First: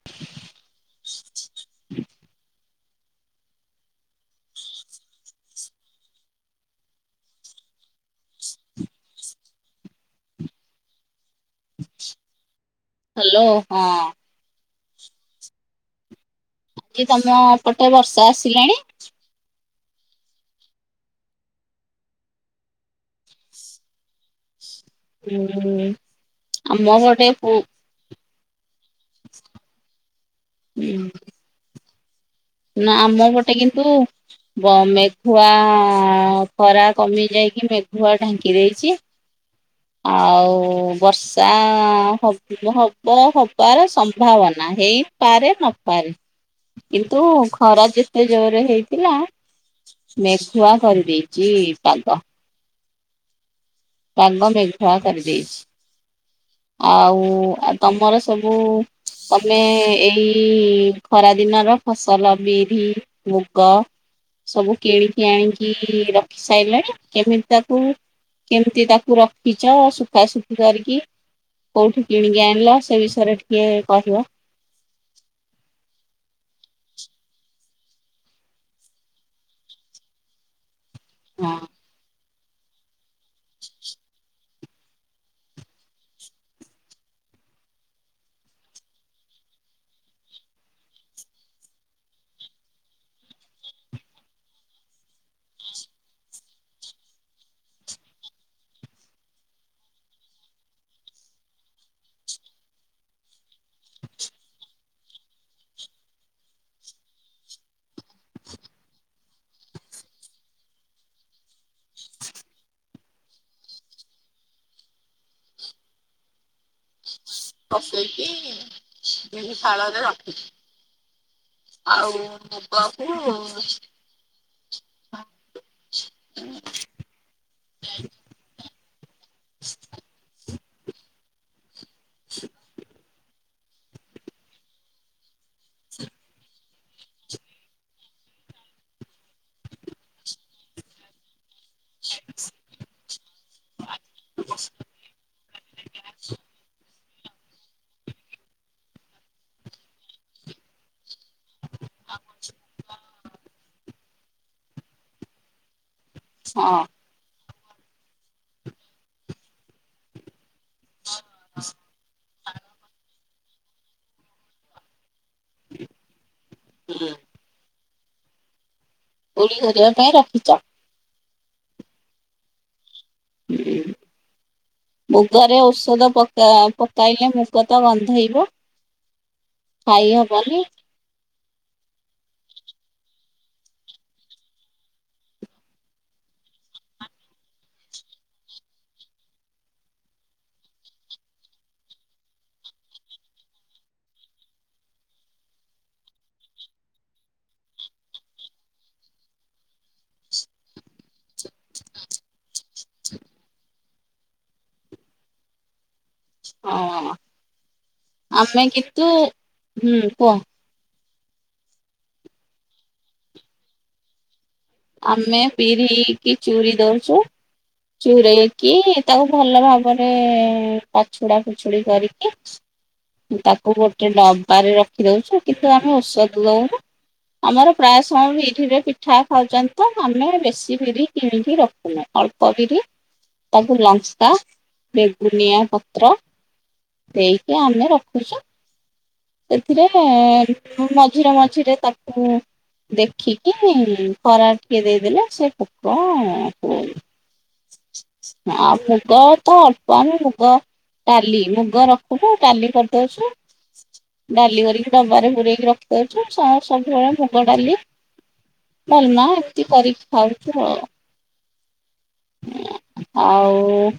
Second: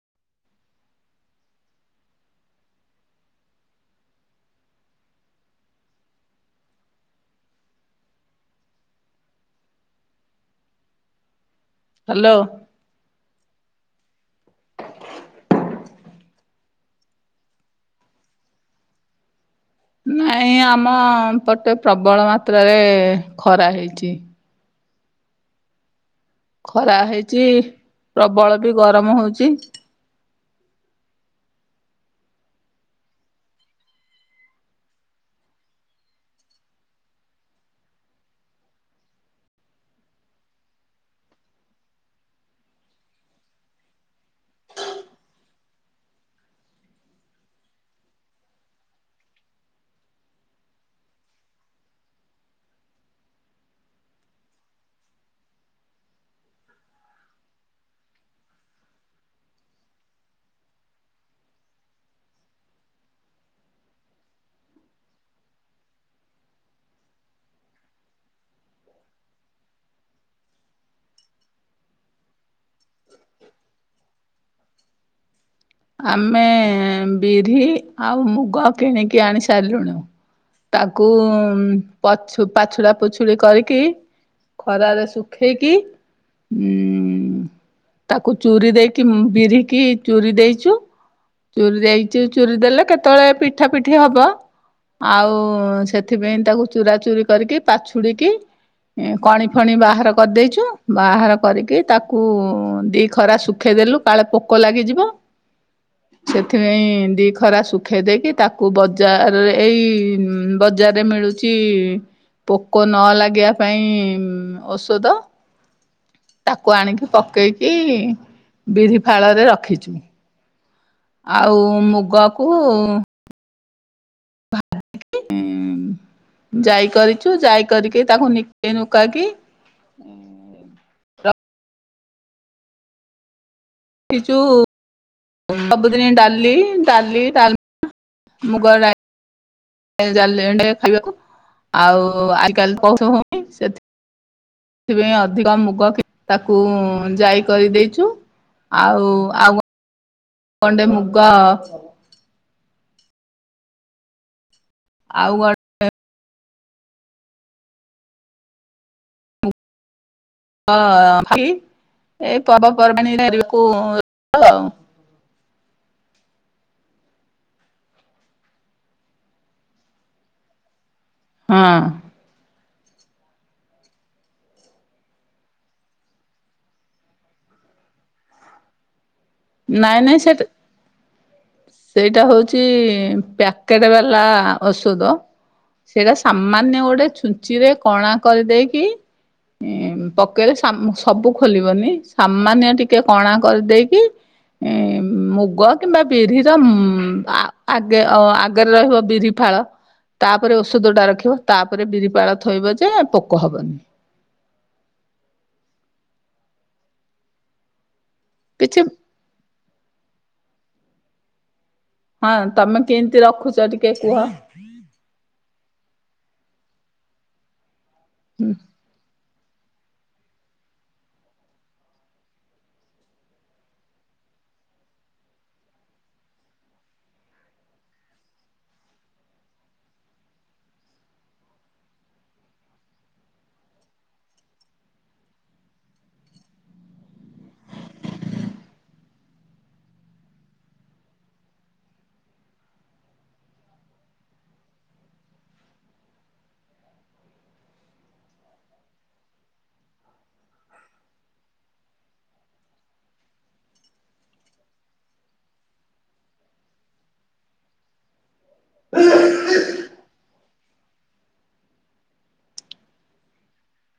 [unintelligible] Hello. Hello. ହଁ। କି ତମ ପଟେ ବର୍ଷା ଆସିଲାଣି? ନାଇଁ ଆମ- ପଟେ ପ୍ରବଳ ମାତ୍ରାରେ, ଖରା ହେଇଛି। ହୁଁ ହୁଁ, ଆମ ଖରା ପଟେ ହେଇଚି ପୁ ପ୍ରବଳ ବି ଗରମ ହୋଉଛି। ହୁଁ। ନା ଆମ ପଟେ କିନ୍ତୁ ବ ମେଘୁଆ ଖରା କମି ଯାଇକି, ମେଘୁଆ ଢାଙ୍କି ଦେଇଛି। [inaudible] ଆଉ, ବର୍ଷା ହବ ହବାର ସମ୍ଭାବନା ହେଇ ପାରେ ନପାରେ, କିନ୍ତୁ ଖରା ଯେତେ ଜୋରେ ହେଇଥିଲା ମେଘୁଆ କରିଦେଇଛି ପାଗ। ପାଗ ମେଘୁଆ କରି ଦେଇଛି। ଆଉ, ଆଉ ତମର ସବୁ ତମେ ଏଇ ଖରାଦିନର ଫସଲ, ବିହିରି ମୁଗ ସବୁ କିଣିକି ଆଣିକି ରଖି ସାଇଲେଣି କେମିତି ତାକୁ କେମିତି ତାକୁ ରଖିଛ, ଶୁଖା ଶୁଖି କରିକି? କୋଉଠୁ କିଣିକି ଆଣିଲ, ସେ ବିଷୟରେ ଟିକେ କହିବ? ଆମେ ବିହିରି ଆଉ ମୁଗ କିଣିକି ଆଣି ସାରିଲୁଣୁ। ତାକୁ ହଁ ପଛ-ପାଛୁଡା, ପୂଛୁଡି କରିକି ଖରାରେ ଶୁଖେଇକି ଉଁ। ତାକୁ ଚୁରି ଦେଇକି, ବିରିିକି ଚୁରି ଦେଇ ଚୁ, ଚୁରି ଯାଇଛି, ଚୁରି ଦେଲେ କେତେବେଳେ ପିଠା ପୂଠି ହବ। ଆଉ ସେଥିପାଇଁ ତାକୁ ଚୁରା ଚୁରି କରିକି ପାଛୁଡ଼ିକି କଣିଫଣି ବାହାର କରିଦେଇଛୁ। ବାହାର କରିକି ତାକୁ ଦି ଖରା ଶୁଖେଇ ଦେଲୁ। କାଳେ ପୋକ ଲାଗିଯିବ। ସେଥିପାଇଁ ଦି ଖରା ଶୁଖେଇ ଦେଇକି ତାକୁ ବଜାରରେ ଏଇ ବଜାରରେ ମିଳୁ ଚି ପୋକ ନ ଲାଗିବା ପାଇଁ ଔଷଧ। ତାକୁ ଆଣିକି ପକେଇକି ବିରି ଫାଳରେ ରଖିଛୁ। ଆଉ ମୁଗକୁ ହଁ ମ୍ ହୁଁ ଜାଇ କରିଚୁ ଜାଇ କରିକି ତାକୁ ନିକେ ନୁକାକି [unintelligible] ଇଚୁ ସବୁଦିନେ ଡାଲି ଡାଲି ଡାଲମା ମୁଗ ଡାଲି [unintelligible] ଖାଇବାକୁ ଆଉ ଆଜିକାଲି [inaudible] ସେ ସେଥିପାଇଁ ଅଧିକ ମୁଗ କିଣିବାକୁ ଜାଇ କରିଦେଇଛୁ ଆଉ ଆଉ ଗଣ୍ଡେ ମୁଗ [inaudible] ଆଉ ଗ ହଁ। ହଁ ଭାଇ ଏଇ ପର୍ବପର୍ବାଣୀ ରେ ବେଳକୁ ତ। ହୁଁ। କୋଡ଼ିଏ ହଜାର ଟଙ୍କା ରଖିଚ। ହଁ। ହୁଁ। ମୁଗରେ ଔଷଧ ପକା ‌ପକାଇଲେ ମୁଗ ତ ଗନ୍ଧେଇବ। ନାଇଁ ନାଇଁ ସେଟା ଖାଇହବନି। ସେଇଟା ହଉଛି ପ୍ୟାକେଟ୍ ବାଲା ଔଷଧ। ସେଇଟା ସାମାନ୍ୟ ଗୋଟେ ଛୁଞ୍ଚି ରେ କଣା କରିଦେଇକି- ପକେଇଲେ ସବୁ ଖୋଲିବନି ସାମାନ୍ୟ ଟିକେ କଣା କରିଦେଇକି- ଏ ମୁଗ କିମ୍ବା ବିରି - ମ୍ ଆଗେ ଆଗରେ ରହିବ ବିରି ଫାଳ- ତାପରେ ଔଷଧ ଟା ରଖିବ ତାପରେ ବିରିଫାଳ ଥୋଇବ ଯେ ପୋକ ହବନି। ହଁ ଆମେ କିଛି କିତୁ ହୁଁ କୁହ- ହଁ ତମେ କେମିତି ରଖୁଛ ଟିକେ କୁହ- ଆମେ ବିରି କି ଚୁରିଦଉଚୁ ଚୁରେଇକି ତାକୁ ଭଲ ଭାବରେ ପାଛୁଡା ଫୁଛୁଡି କରିକି। ତାକୁ ଗୋଟେ ଡବାରେ ରଖି ଦଉଛୁ କିନ୍ତୁ ଆମେ ଔଷଧ ଦଉନୁ। ଆମର ପ୍ରାୟ ସମୟ ବି ବିରି ରେ ପିଠା ଖାଉଚନ୍ତି। ତ ଆମର ବେଶୀ ବିରି କିଣିକି ରଖୁନୁ ଅଳ୍ପ ବିରି ତାକୁ ଲଙ୍କା ବେଗୁନିଆ ପତ୍ର ଦେଇକି ଆମେ ରଖୁଛୁ। ସେଥିରେ ମ ମଝିରେ ମଝିରେ ତାକୁ ଦେଖିକି ଖରା ଟିକେ ଦେଇଦେଲେ ସେ ପୋକ କୁ ଆ ମୁଗ ତ ଅଳ୍ପ ହିଁ ମୁଗ ଡାଲି ମୁଗ ରଖୁଛୁ ଡାଲି କରିଦଉଚୁ। ଡାଲି କରିକି ଡବାରେ ପୁରେଇକି ରଖି ଦଉଚୁ। ସ ସବୁବେଳେ ମୁଗ ଡାଲି ଡାଲମା ଏମିତି କରିକି ଖାଉଚୁ ଆଉ। ଆଉ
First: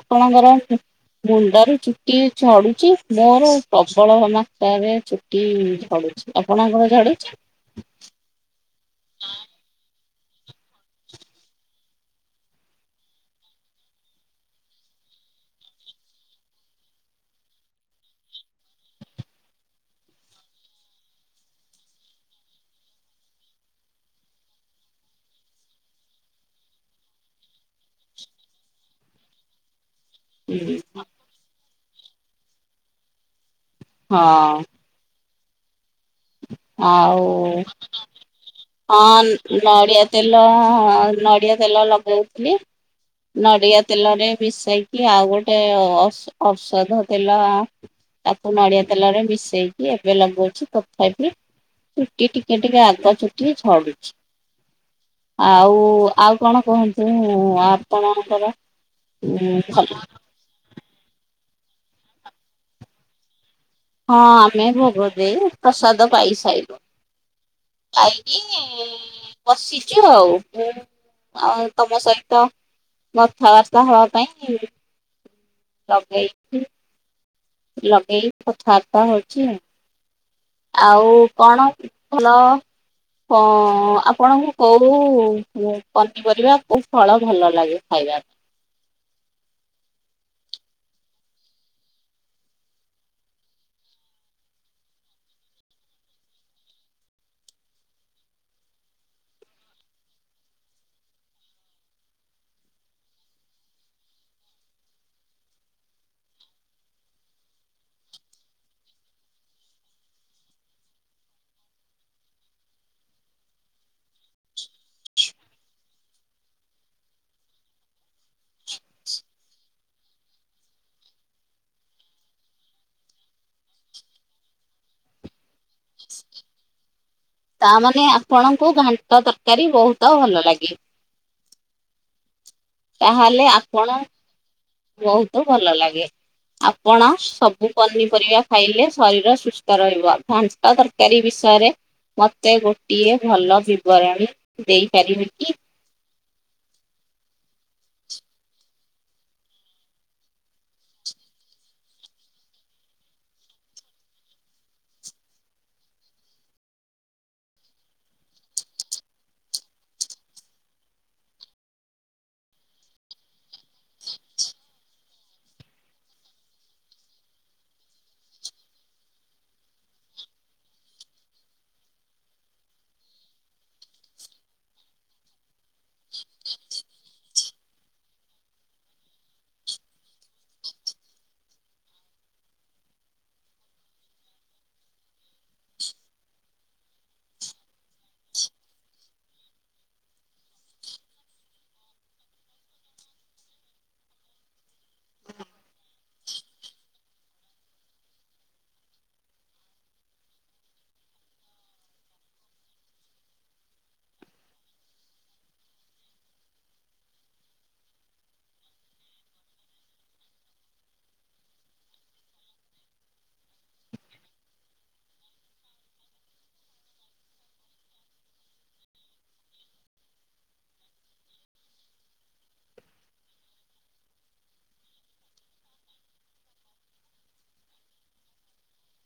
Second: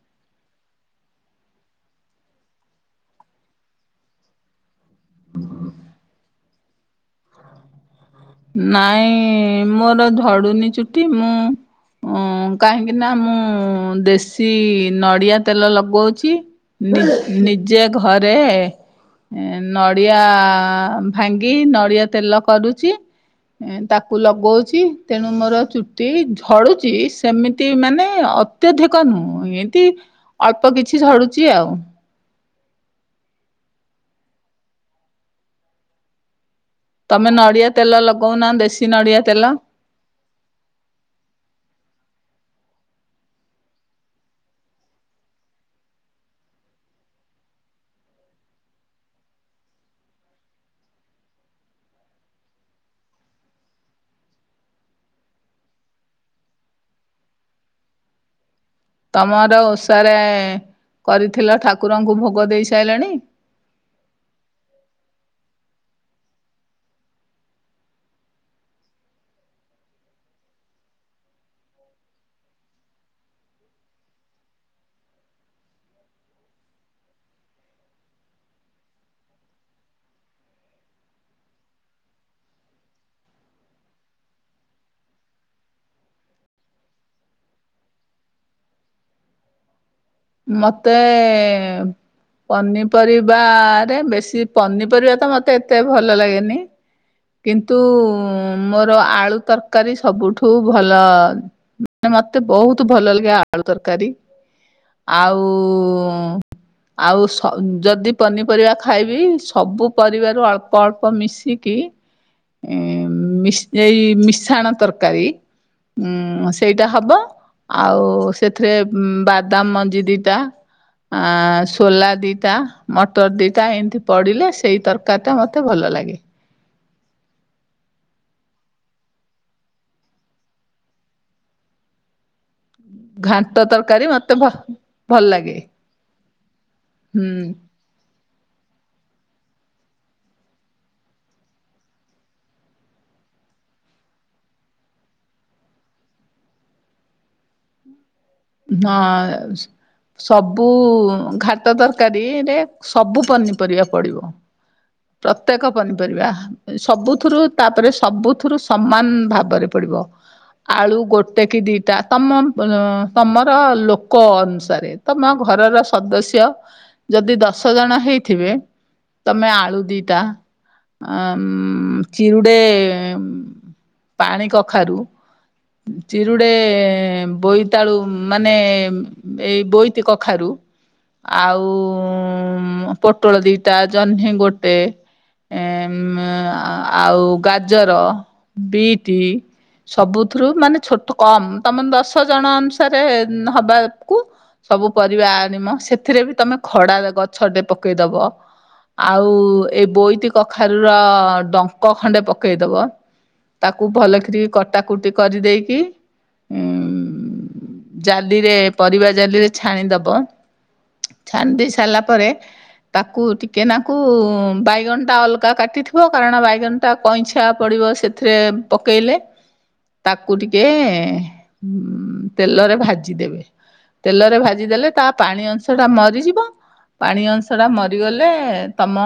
ଆପଣଙ୍କର- ମୁଣ୍ଡରୁ ଚୁଟି ଝଡୁଛି ମୋର ପ୍ରବଳ ଜମା ତାରେ ଚୁଟି ଝଡୁଛି ଆପଣଙ୍କର ଝଡୁଚି? ନାଇଁ ମୋର ଝଡୁନି ଚୁଟି ମୁଁ- ଓ କାହିଁକି ନା ମୁଁ ଦେଶୀ ନଡ଼ିଆ ତେଲ ଲଗଉଚି। ନି ନିଜେ ଘରେ ଏ ନଡ଼ିଆ ଭାଙ୍ଗି ନଡ଼ିଆ ତେଲ କରୁଚି ଏ ତାକୁ ଲଗାଉଛି ତେଣୁ ମୋର ଚୁଟି ଝଡ଼ୁଛି ସେମିତି ମାନେଅ ଅତ୍ୟଧିକ ନୁହଁ ଏମିତି ଅଳ୍ପ କିଛି ଝଡୁଚି ଆଉ। ହଁ। ଆଉ ତମେ ନଡିଆ ତେଲ ଲଗଉନା ଦେଶୀ ହଁ ନଡିଆ ତେଲ। ନଡ଼ିଆ ତେଲ ନଡ଼ିଆ ତେଲ ଲଗଉଥିଲି। ନଡିଆ ତେଲରେ ମିଶେଇକି ଆଉ ଗୋଟେ ଓଷ୍ ଔଷଧ ତେଲ ତାକୁ ନଡିଆ ତେଲ ରେ ମିଶେଇକି ଏବେ ଲଗଉଛି। ତଥାପି ଚୁଟି ଟିକେ ଟିକେ ଆଗ ଚୁଟି ଝଡୁଛି। ଆଉ ଆଉ କଣ କୁହନ୍ତୁ ଆପଣଙ୍କର। ଉଁ ତମର ଭଲ ଓଷାରେ କରିଥିଲ ଠାକୁରଙ୍କୁ ଭୋଗ ଦେଇସାଇଲଣି। ହଁ ଆମେ ଭୋଗ ଦେଇ ପ୍ରସାଦ ପାଇସାଇଲୁଣୁ। ଖାଇକି ବସିଚୁ ଆଉ। ଆଉ ତମ ସହିତ କଥାବାର୍ତ୍ତା ହବା ପାଇଁ ଲଗେଇଛିି ଲଗେଇକି କଥାବାର୍ତ୍ତା ହଉଛି ଆଉ। ଆଉ କଣ ଭଲ ହଁ ଆପଣଙ୍କୁ କୋଉ ପ ପନିପରିବା କୋଉ ଫଳ ଭଲ ଲାଗେ ଖାଇବ। ମତେ ପନିପରିବାରେ ବେଶୀ ପନିପରିବା ତ ମତେ ଏତେ ଭଲ ଲାଗେନି। କିନ୍ତୁ ମୋର ଆଳୁ ତରକାରୀ ସବୁଠୁ ଭଲ ନାଇଁ ମତେ ବହୁତ ଭଲ ଲାଗେ ଆଳୁ ତରକାରୀ। ଆଉ ଆଉ ସ ଯଦି ପନିପରିବା ଖାଇବି ସବୁ ପରିବାରୁ ଅଳ୍ପ ଅଳ୍ପ ମିଶିକି ଇଁ ମିଶେଇ ମିଶାଣ ତରକାରୀ ଉଁ ସେଇଟା ହବ ଆଉ ସେଥିରେ ବାଦାମ ମଞ୍ଜି ଦିଟା। ଆ ସୋଲା ଦିଇଟା, ମଟର ଦିଇଟା, ଏମିତି ପଡ଼ିଲେ ସେଇ ତରକାରୀଟା ମୋତେ ଭଲ ଲାଗେ। ତା ମାନେ ଆପଣଙ୍କୁ ଘାଣ୍ଟ ତରକାରୀ ବହୁତ ଭଲ ଲାଗେ। ତାହେଲେ ଘାଣ୍ଟ ଆପଣ ତରକାରୀ ମତେ ଭ ବହୁତ ଭଲ ଲାଗେ ଆପଣ ହୁଁ ସବୁ ପନିପରିବା ଖାଇଲେ ଶରୀର ସୁସ୍ଥ ରହିବ, ଘାଣ୍ଟ ତରକାରୀ ବିଷୟରେ ମୋତେ ଗୋଟିଏ ଭଲ ବିବରଣୀ ଦେଇପାରିବେ କି? ହଁ ଓସ୍ ସବୁ ଘାଟ ତରକାରୀ ରେ ସବୁ ପନିପରିବା ପଡିବ। ପ୍ରତ୍ୟେକ ପନିପରିବା। ସବୁଥୁରୁ ତାପରେ ସବୁଥୁରୁ ସମାନ ଭାବରେ ପଡିବ। ଆଳୁ ଗୋଟେ କି ଦିଇଟା ତମ ତମର ଲୋକ ଅନୁସାରେ। ତମ ଘରର ସଦସ୍ୟ ଯଦି ଦଶ ଜଣ ହେଇଥିବେ ତମେ ଆଳୁ ଦିଟା ଉମ ଚିଉଡେ ପାଣି କଖାରୁ ଚିରୁଡେ ବୋଇତାଳୁ ମାନେ ଏଇ ବୋଇତି କଖାରୁ। ଆଉ ମ ପୋଟଳ ଦିଟା, ଜହ୍ନି ଗୋଟେ। ଏମ ଆଉ ଗାଜର, ବିଟ୍। ସବୁଥୁରୁ ମାନେ ଛୋଟ କମ ତମ ଦଶ ଜଣ ଅନୁସାରେ ହବାକୁ ସବୁ ପରିବା ଆଣିମ ସେଥିରେ ବି ତମେ ଖଡା ଗଛ ଟେ ପକେଇଦବ ଆଉ ଉ ଏଇ ବୋଇତି କଖାରୁ ର ଡଙ୍କ ଖଣ୍ଡେ ପକେଇଦବ। ତାକୁ ଭଲ କିରି କଟାକୁଟି କରିଦେଇକି ଉଁ ଜାଲିରେ ପରିବା ଜାଲିରେ ଛାଣିଦବ। ଛାଣି ଦେଇ ସାରିଲା ପରେ ତାକୁ ଟିକେ ନାକୁ ବାଇଗଣଟା ଅଲଗା କାଟିଥିବ କାରଣ ବାଇଗଣଟା କଇଁଛା ପଡ଼ିବ ସେଥିରେ ପକେଇଲେ। ତାକୁ ଟିକେ ତେଲରେ ଭାଜି ଦେବେ। ତେଲରେ ଭାଜିଦେଲେ ତା ପାଣି ଅଂଶ ଟା ମରିଯିବ। ପାଣି ଅଂଶ ଟା ମରିଗଲେ ତମ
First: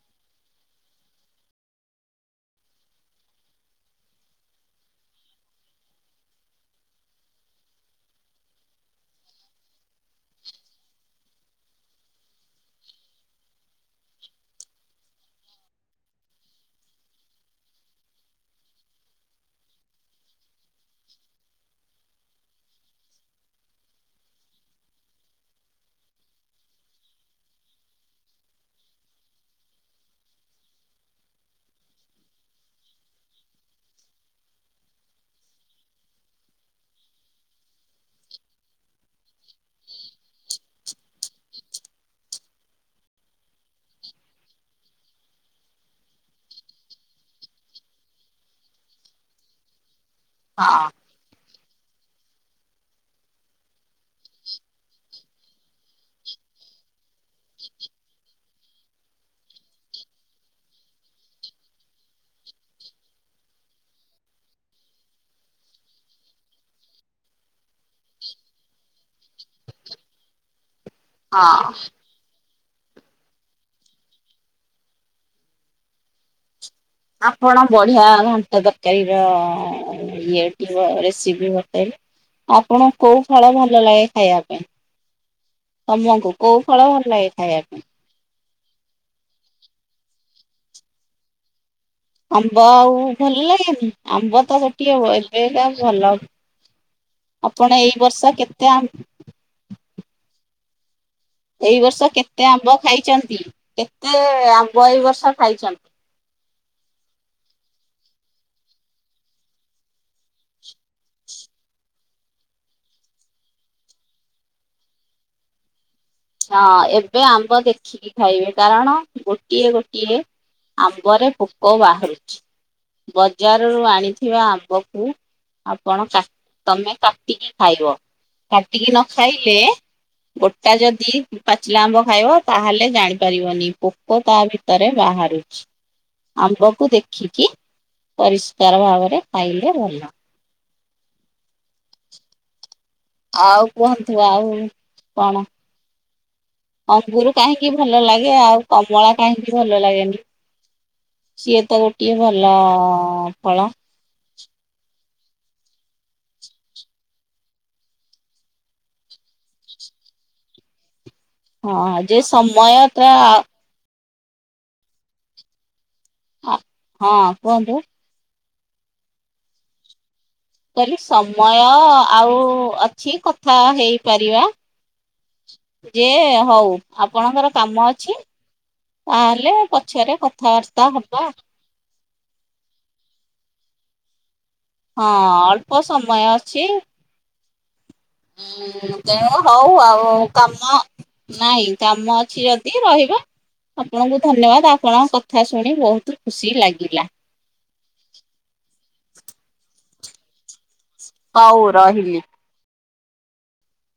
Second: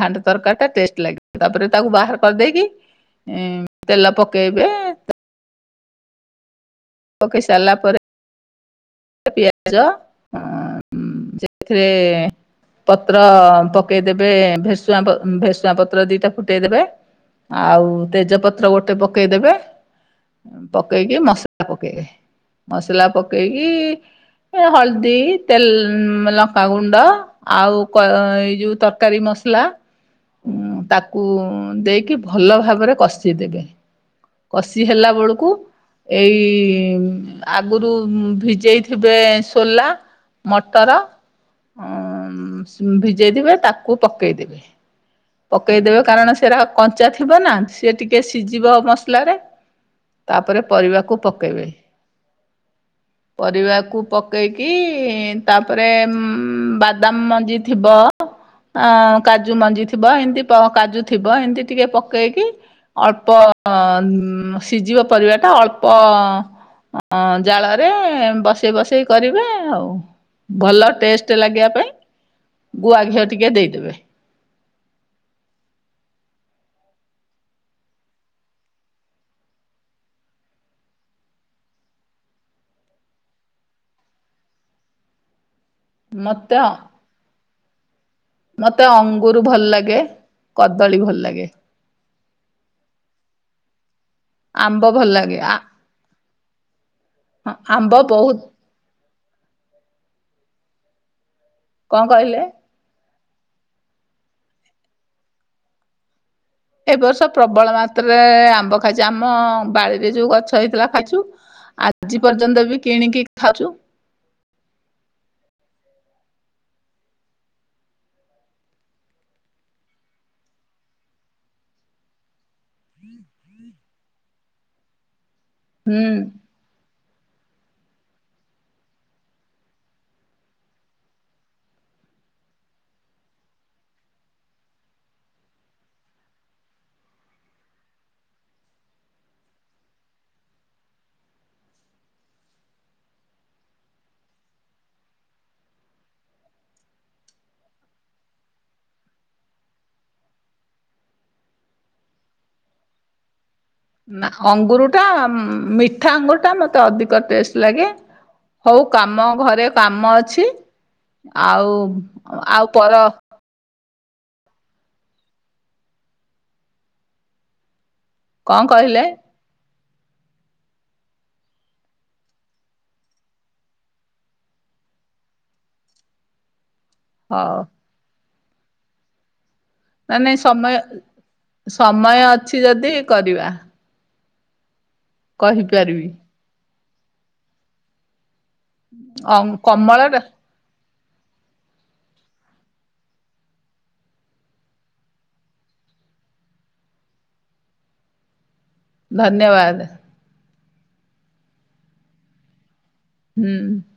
ଘାଣ୍ଟ ତରକାରୀ ଟା ଟେଷ୍ଟ ଲାଗିବ ତାପରେ ତାକୁ ବାହାର କରିଦେଇକି ଉଁ ତେଲ ପକେଇବେ ପିକେଇ ସାରିଲା ପରେ ପିଆଜ ଅ ଉମ ସେଥିରେ ପତ୍ର ପକେଇଦେବେ ଭେସୁଆ ଭେସୁଆ ପତ୍ର ଦିଟା ଫୁଟେଇଦେବେ ଆଉ ତେଜପତ୍ର ଗୋଟେ ପକେଇଦେବେ ପକେଇକି ମସଲା ପକେଇବେ। ମସଲା ପକେଇକି ହଳଦୀ ତେଲ ଲଙ୍କାଗୁଣ୍ଡ ଆଉ ଏଇ ଯୋଉ ତରକାରୀ ମସଲା ଉ ତାକୁ ଦେଇକି ଭଲ ଭାବରେ କଷିଦେବେ। କଷି ହେଲା ବେଳକୁ ଏଇ ଆଗରୁ ଭିଜେଇଥିବେ ସୋଲା ମଟର ଉମ ଭିଜେଇଦବେ ତାକୁ ପକେଇଦବେ। ପକାଇଦେବେ କାରଣ ସେଇଟ କଞ୍ଚା ଥିବ ନା ସେ ଟିକେ ସିଝିବ ମସଲାରେ। ତାପରେ ହଁ ପରିବାକୁ ପକେଇବେ। ପରିବାକୁ ପକେଇକି ତାପରେ ବାଦାମ ମଞ୍ଜି ଥିବ ଅ କାଜୁ ମଞ୍ଜି ଥିବ ଏମିତି କାଜୁ ଥିବ ଏମିତି ଟିକେ ପକେଇକି ଅଳ୍ପ ସିଝିବ ପରିବା ଟା ଅଳ୍ପ ଅଁ ଜାଳ ବସେଇ ବସେଇ କରିବେ ଆଉ ଭଲ ଟେଷ୍ଟ ଲାଗିବା ହଁ ପାଇଁ ଗୁଆ ଘିଅ ଟିକେ ଦେଇଦେବେ। ଆପଣ ବଢିଆ ଘାଣ୍ଟ ତରକାରୀର ଇଏ ଟି ରେସିପି ବତେଇଲେ। ଆପଣ କୋଉ ଫଳ ଭଲ ଲାଗେ ଖାଇବା ପାଇଁ? ତମକୁ ମତେ କୋଉ ଫଳ ଭଲ ଲାଗେ ଖାଇବାକୁ? ମତେ ଅଙ୍ଗୁର ଭଲ ଲାଗେ କଦଳୀ ଭଲ ଲାଗେ। ଆମ୍ବ ଆଉ ଭଲ ଲାଗେନି? ଆମ୍ବ ତ ସେଟି ହବ ଏବେ ଆ ଭଲବ ଆପଣ ଏଇ ଆମ୍ବ ବର୍ଷ ବହୁତ କେତେ ଆ ଏଇ କଣ ବର୍ଷ କହିଲେ? କେତେ ଆମ୍ବ ଖାଇଚନ୍ତି କେତେ ଆମ୍ବ ଏଇ ବର୍ଷ ଖାଇଚନ୍ତି? ଏ ବର୍ଷ ପ୍ରବଳ ମାତ୍ରାରେ ଆମ୍ବ ଖାଇଚି ଆମ ବାଡିରେ ଯୋଉ ଗଛ ହେଇଥିଲା ଖାଇଚୁ ଆଜି ପର୍ଯ୍ୟନ୍ତ ବି କିଣିକି ଖାଉଚୁ। ହଁ ଏବେ ଆମ୍ବ ଦେଖିକି ଖାଇବେ କାରଣ ଗୋଟିଏ ଗୋଟିଏ ଆମ୍ବରେ ପୋକ ବାହାରୁଚି। ବଜାରରୁ ଆଣିଥିବା ଆମ୍ବକୁ ହୁଁ। ଆପଣ କା ତମେ କାଟିକି ଖାଇବ। କାଟିକି ନ ଖାଇଲେ ଗୋଟା ଯ ଦି ପାଚିଲା ଆମ୍ବ ଖାଇବ ତାହେଲେ ଜାଣିପାରିବନି ପୋକ ତା ଭିତରେ ବାହାରୁଚି। ଆମ୍ବକୁ ଦେଖିକି ପରିଷ୍କାର ଭାବରେ ଖାଇଲେ ଭଲ। ଆଉ କୁହନ୍ତୁ ଆଉ କଣ? ଅଙ୍ଗୁର କାହିଁକି ଭଲ ଲାଗେ ଆଉ କମଳା କାହିଁକି ଭଲ ଲାଗେନି? ସିଏ ତ ଗୋଟିଏ ଭଲ ଫଳ। ନା ଅଙ୍ଗୁର ଟା ମିଠା ଅଙ୍ଗୁର ଟା ମତେ ଅଧିକ ଟେଷ୍ଟ ଲାଗେ। ହଉ କାମ ଘରେ କାମ ଅଛି ଆଉ ହଁ ଯେ ଆଉ ପର ସମୟଟା ହଁ କୁହନ୍ତୁ? କଣ କହିଲେ? କହିଲି ସମୟ ଆଉ ଅଛି କଥା ହେଇପାରିବା। ଯେ ହଉ। ଆପଣଙ୍କର ହଉ କାମ ଅଛି ତାହେଲେ ପଛରେ ନାଇଁ ନାଇଁ ସମୟ କଥାବାର୍ତ୍ତା ହବା ଆଉ। ସମୟ ଅଛି ଯଦି କରିବା। ହଁ ଅଳ୍ପ କହିପାରିବି ସମୟ ଅଛି। ହୁଁ ଅ ତେଣୁ ହଉ ଆଉ କମଳଟା କାମ ନାଇଁ କାମ ଅଛି ଯଦି ରହିବା। ଆପଣଙ୍କୁ ଧନ୍ୟବାଦ ଆପଣଙ୍କ କଥା ଶୁଣି ବହୁତ ଖୁସି ଲାଗିଲା। ଧନ୍ୟବାଦ। ହଉ ରହିଲି। ହୁଁ।